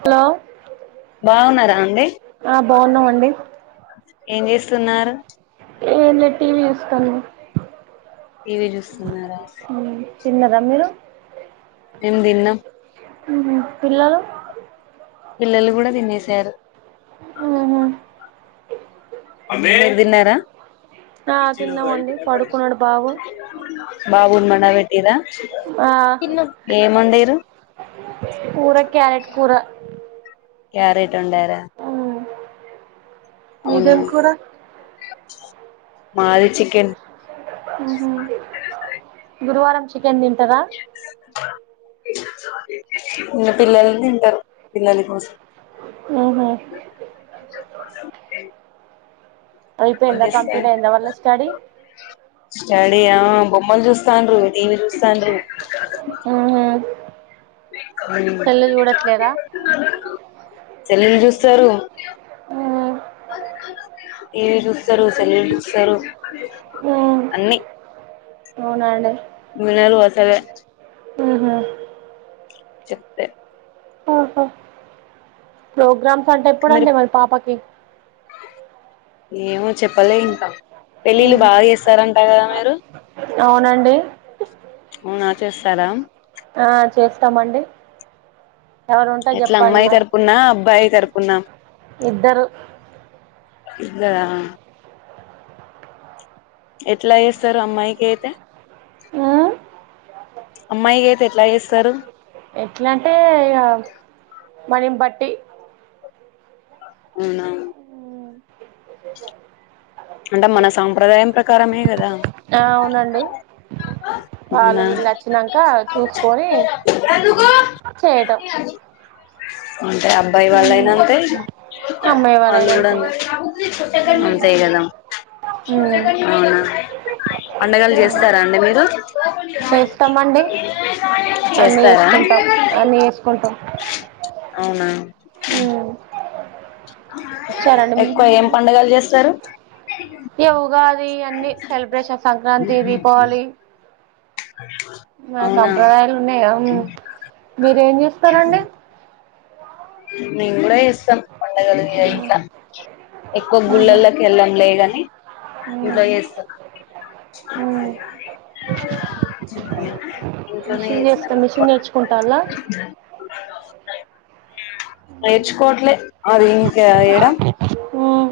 Hello బాగున్నారా అండి ఆ బాగున్నామండి ఏం చేస్తున్నారు ఏ లే టీవీ వసుకను పవిజుస్త చిన్నర తిన్నదా మీరు నిందిన్ పిల్లలు పిల్లలు కూడా తినసారు ఆ దన్నారా ఆ బచ తిన్నామండి పడ పడుకున్నాడు బాబు బాబునీ పండ పెట్టిండ్ర ఆ కూరా క్యారెట్ కూరా క్యారెట్ వండరా మీదేం కూర మాది చికెన్ హహ అ గురువారం చికెన్ తింటారా ఇంక పిల్లలు తింటారు పిల్లల కోసం అవునా [inaudible] ఏం ఐపోయిందా కంప్లీట్ చేస్తారు ఐందా మళ్ల స్టడీ స్టడీ ఆ బొమ్మలు చూస్తాన్రు టీవీ చూస్తాన్రు ఉహు [inaudible] సెల్లు చూడట్లేదా సెల్లలు చూస్తారు టీవీ చూస్తారు సెల్లు చూస్తారు అన్నీ అవునండి వినరు అస్సలే ఆహ చెప్తే ప్రోగ్రామ్ అంటే మీరు ఎప్పుడండి మళ్ళి పాపకి ఏమో చెప్పలే ఇంకా పెళ్ళిళ్ళు ఉహు బాగా చేస్తారంట కదా మీరు అవునండి అవునా చేస్తారా ఆ చేస్తామండి ఎవరు ఉంటే ఎట్లా చెప్పండి అమ్మాయి మరి తరపున అబ్బాయి తరపు పున ఇద్దరు ఇద్దర ఎట్లా చేస్తారు అమ్మాయి కైతే ఉమ్ అమ్మాయి కైతే ఎట్లా చేస్తారు ఎట్లా అంటే మనీ నీ పట్టి అవునా అంటే మన సాంప్రదాయం ప్రకారమే కదా ఆ అవునండి వాళ్ళు అవునా వీళ్ళు వచ్చినంక చూసుకొని చేయటం అంటే అబ్బాయి ఉమ్ వాళ్ళయినా అంతే అమ్మాయి వాళ్ళు వాళ్ళైనా కూడా అంతే ఇగ ఉమ్ అం అంతే కదా ఉమ్ అవున పండగలు ఉమ్ చేస్తార అండి మీరు చేస్తామండి అన్నీ చేస్తార చేసుకుంటాం అన్నీ చేసుకుంటాం అవున చరణం ఏం పండగలు చేస్తారు ఏ ఉగాది ఈ అన్ని సెల్బ్రేషన్ సంక్రాంతి దీపావళి మన అవునా సంప్రదాయాలు ఉన్నాయి మీరేం చేూస్తారండి నేన్ గూడ చేస్తాం పండగలిగి అయి ఎక్కువ ఆహా గుళ్ళల్లకి వెళ్ళం గె ది మ్మ్ ఇలా ఎస్త మ్మ్ ఇంట్లోనే మిషెన్ చేస్తాం చేస్తాను మిషన్ నేర్చుకుంటాల్య నేర్చుకోవట్లే అది ఇంక ఏడ మ్మ్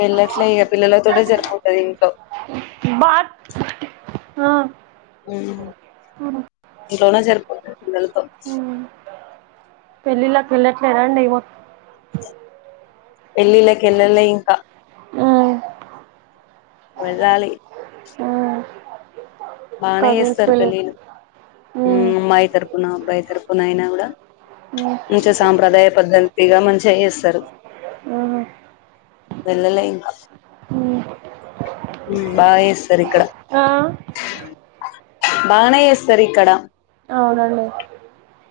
వెళ్ళట్లే ఇక పిల్లలతో టె సరిపోతాది ఇంట్లో బాత్ అ ఇంట్లోనే సరిపోతుారు పిల్లలతో పెళ్ళిలకి వెళ్ళట్లేదండి మొత్తం పెల్లిలకి ఎల్లలే ఇంక మ్మ్ వదాలి మ్మ్ బానే కజిన్స్ ఎస్తరు పెళ్ళి పెళ్లిళ్లు మ్మ్ అమ్మాయి తరపున అబ్బాయి తరపున అయినా కూడ మ్మ్ మంచిగా సాంప్రదాయ పద్ధతిగా మంచిగా చేస్తరు మ్మ్ వెళ్ళలే ఇంక మ్మ్ బాగా చేస్తారు ఇక్కడ ఆ బానే ఏస్తరిీక్కడా అవునండె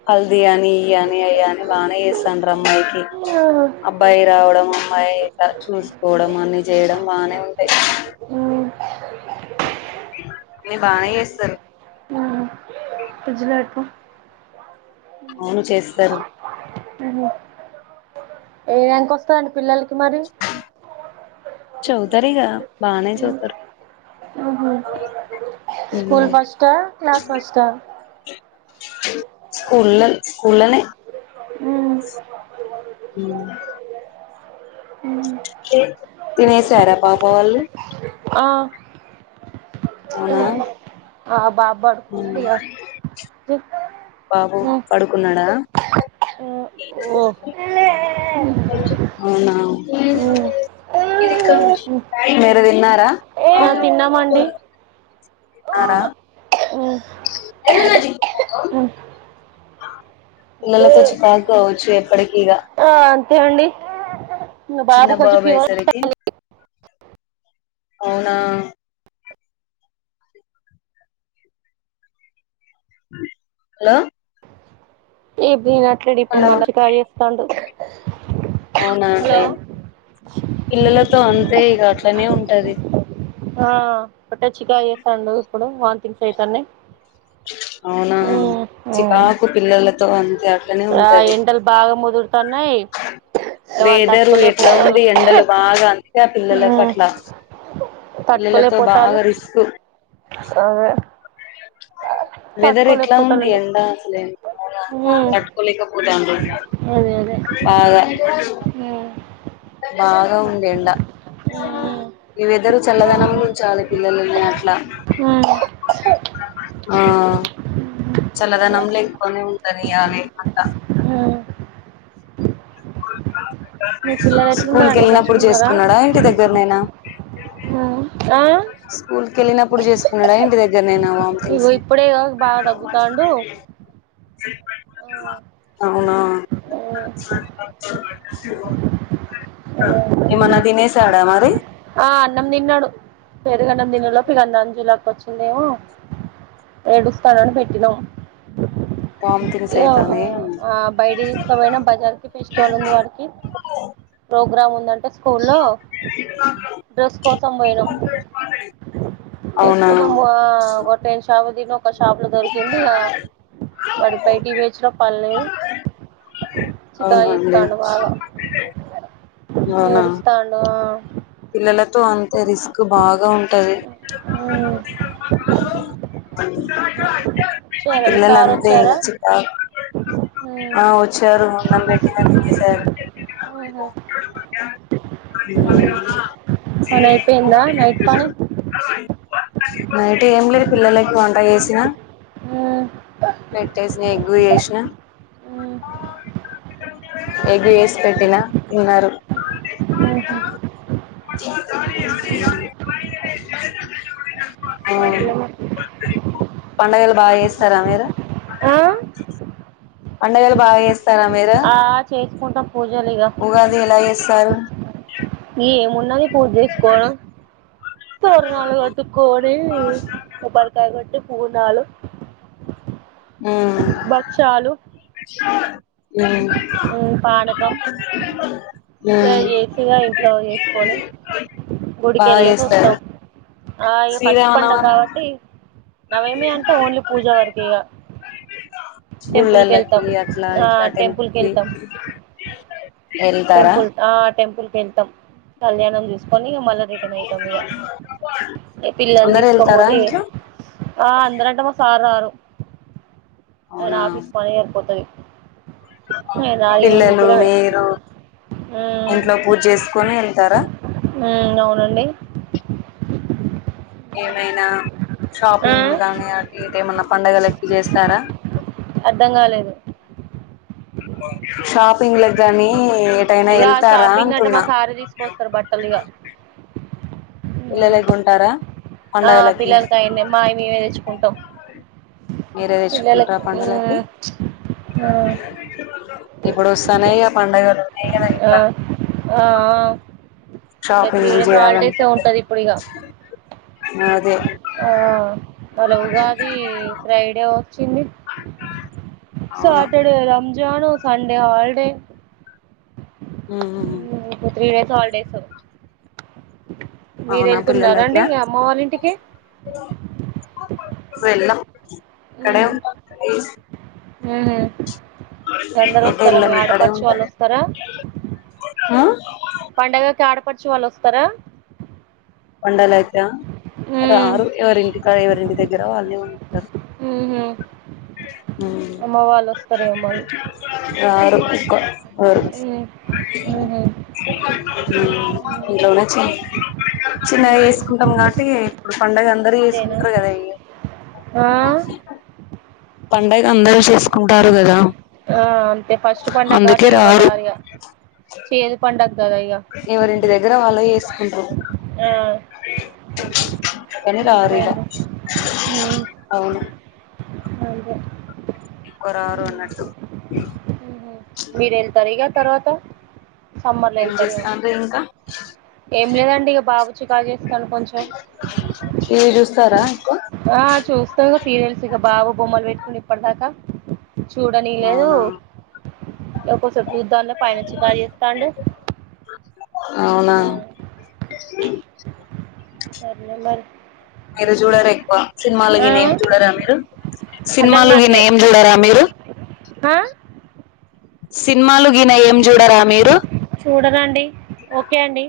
హల్దీ అని ఇయని అయ అని బానే చేస్తంట అమ్మాయికి మ్మ్ అబ్బాయి రావడం అమ్మాయి చూసుకోవడం అన్ని చేయడం బానే ఉంటాయి మ్మ్ నె బానె చేస్తారు ప్రజలకు అవును చేస్తరు మ్మ్ ఏ వెంకేస్తాను పిల్లలకు కుమారి చదువుతారిగా బానే చదువుతరు ఆహా school first class first school స్కూల్లనే మ్మ్. మ్ తినేసార పాప వాల్లు ఆ అవున ఆ బాబ్ బడ్స్ ఉందిగా బాబు పడుకున్నాడా ఓ అవునా మ్మ్. మీరు తిన్నారా వా ఇంకా పో తిన్నామండి తిన్నార చ్చ పాకచ్చు ఎప్పటికిీగా ఆ, అంతే అండి ఇంకా చిన్న కొంచెం బాబు ఫీవర్ అయ్యేసరికి అవునా హలో ఎప్పుడ నా ఇక్కడి ఇప్పుడు హలో మల కా త్తండు అవునా అండి పిల్లలతో అంతే ఇగట్లనే ఉంట అది ఆ బట్టచ్చికా చేస్తాండు ఇప్పుడు వాన్ థింగ్స్ వసాడి అవునా చికాకు పిల్లల ద అంత అట్లానే ఆ, ఉంటది ఎండలు బాగా ముదురుతున్నాయి ఇక వాళ్ళు వేదరు ఎట్లా తట్టుకోలేకపోతారు ఉంది ఎండలు బాగా అంతే ఆ పిల్లలకు మ్మ్. అట్లా పిల్లలతో తట్టుకోలేకపోతాలు బాగా రిస్క్ అదే వెదర్ ఎట్లా ఉంది తట్టుకోలేకపోతాలండు ఎండ అసలే కట్టుకోలేకపోతుాం అదే అదే బాగా బాగా ఉంది ఎండా ఇవిద్దరుూ చల్లదనంలో చాలి పిల్లలని అట్లా ఆ చలదనమ్లే కొనే ఉంటని అే అంట ఆ మీ పిల్లలు స్కూల్ కి ఎట్లున్నారండి వెళ్ళినప్పుడు మంచిగా ఉన్నారా చేసుకున్నాడా ఇంటి దగ్గరనేనా ఆ స్కూల్ క వెళ్ళినప్పుడు చేస్తున్నాడు ఏంట నేను ఇగో ఇప్పుడే బాగా తగ్గుతాండు అవునా అ చడ మరి అన్నం దిన్నాడు పేరుగ అన్నం తిన్నడు లో ప అన్నంజు క్క వచ్చిందేమో ఏడుస్తానుని పెట్టినాం వామిటింగ్స్ అయితానే బయట తీసుకపోయినా బజార్కి ఫెస్టివల్ ఉంది వాడికి ప్రోగ్రామ్ ఉందంటే స్కూ లో డ్రెస్ కోసం బోయినాం డ్రెస్ అవునా కోసం పో ఒక షాపు దిన ఒక షాప్ లో దొరికింది ఇగ వాడి బైటి వేజ లో పనిలేదు అవునండి చికాక్చెస్తాండు బాగా అవునా ఎడుస్తాండు ఆ పిల్లలతో అం రిస్క్ బాగా ఉంటది ఉమ్. వచ్చారా మీ సార్ పిల్లలంతే ఇగ వచ్చారా చికాకు ఉమ్. ఆ వచ్చారు అన్నం పెట్తెతినెసారు ఉహు. మ్ పనఅయిపోయిందా నైట్ పని నైట్ ఏం లేద్ పిల్లలకి వంట చేసినా ఉమ్. పెట్టేసిన ఎగ్గు చేసిన ఉమ్. ఎగ్ ఎసి పెట్టినా తిన్నారు మ్హ్ [inaudible] అ సరేలే. పండగలు బాగా చేస్తారా మీరు అ ఆ? పండగాలు బాగాచెస్ తార మీరు ఉంటం ఉగాది ఎలా చేసారు ఏమున్నది పూజెస్కొవడం తోరణలు కట్టుకోని కోబ్బరికాయ కొట్టి పుర్నాలు ఉమ్ బఛ్ఛలు హ్మ్ హ్మ్ పానకం ఉమ్ ఇగచేసిగా ఇంట్లో చేసుకొని గుడికి బాగా వెళ్ళేసి చేస్తారు వస్తాం, అ ఇగ ఫస్ట్ పండుగ శ్రీరామనవమి కాబట్టి నవమి అంటే ఓన్లీ పూజా వరకే ఇగ టెంపుల్ కి గుళ్ళలకి వెళ్తాం అట్లా ఆ ఇట్లా టెంపుల్ కి టెంపుల్కి [inaudible] వెళ్తాం [inaudible] టెంపుల్ ఆ టెంపుల్ వెళ్తాం కళ్యాణం చూస్త్ తీసుకొని ఇక మళ్ళీ రిటర్న్ అయితాం ఇక పిల్లని అందరు తీసుకో వెళ్తారా పోతే ఇంట్లో ఆ అందరంటే మా సారు రారు తను అవునా ఆఫీస్ పనయాక పోతది పిల్లలు ముగ్గురమే మీరు. మ్మ్ ఇంట్లో పూజ చేసుకొని. అంటారా. మ్మ్ అవునండి ఏమైనా. ఆ షాపింగ్ లు గానీ అటు ఇటు ఏమన్నా. పండగలకి చేస్తారా. అర్ధం కాలేదు. షాపింగ్ లక్గానీ. ఏటైనా ఇగ వెళ్తారా షాపింగ్ అంటే మా అంటున్నా సారే తీసుకొస్తారు బట్టలు ఇగ వెళ్లలేకు ఉంటారా. ఆ పిల్లలకి అయింది మాయనే వేద్. తేచుకుంటాం. మీరే తెచ్చుకుంటార పండగలకి ఇప్పుడు వస్తానాయ పండగలు ఉన్నాయి కదా ఆ ఇంకా. ఆ త్రీ షాపింగ్ డేస్ హాలిడేస్ ఉంటాది ఇప్పుడు ఇగ. ఆ అదే. ఆ మళ్ళా ఉగాది ఫ్రైడే వ. చ్చింది. అవును Saturday Ramzan. Sunday holiday. హ్మ్. Three days holidays. మీరు అవునా పిల్లలకి వెళ్తున్నారండి అమ్మ వాళ్ళ ఇంటికి. వెళ్ళం. ఇక్కడే ఉంటాం. ఉమ్ వెళ్ళం ఇక్కడే ఉంటాం. వాళ్ళు వస్తారా ఆ పండగకి ఆడపడ్ చు వాళ్ళు వస్తారా. పండగ అయితే. ఆ రారు ఎవరి ఇంటి ఇంకా ఎవరి ఇంటి దగ్గర వాళ్ళే ఉంటారు. హ్మ్ అమ్మ వాళ్ళు వస్తారేమో మరి రారు. ఉక్కువా. రారు. ఇంట్లోనేచే. చిన్నవి వేసుకుంటాం కాబట్టి. పండగ అందరు అంతేనా చేసుకుంటారు కదా. ఆ పండగ అందరూ చేసుకుంటారు కదా. ఆ అంతే ఫస్ట్ పండుగ కాబటి అందుకే ఎవరు రారు రారుగా చేదు పండుగ. ఎవరింటి దగ్గర వాళ్ళే. కుంటారు. ఆ అందుకే రారు అంతే ఇగ అండి అవును. అంతే ఎక్కువ రారు అన్నట్టు మీరు వెళ్తారు ఈగ తర్వాత. సమ్మర్ లో ఏం వెళ్తారేమో చేస్తాండ్రు ఇంకా ఏం లేదండి బాబు చికాక్. ఏం తర ఆ చూస్తాం సీరియల్స్ ఇగ బాబు బొమ్మలు పెట్టుకుని ఇప్పటిదాకా. చూడని లేదు. అవునా ఒక చూద్దాం లే పైన చికాక్ చేస్తాడు. ఆ. సరేలే మరి మీరు చూడరు ఎక్కువ సినిమాలు ఆ ని ఏం చూడరా మీరు అర్ధం సినిమాలు ఈ కాట్లే నేమ్ చూడరా మీరు. సినిమాలు గీన ఏం చూడరా మీరు. చూడరండి ఓకే అండి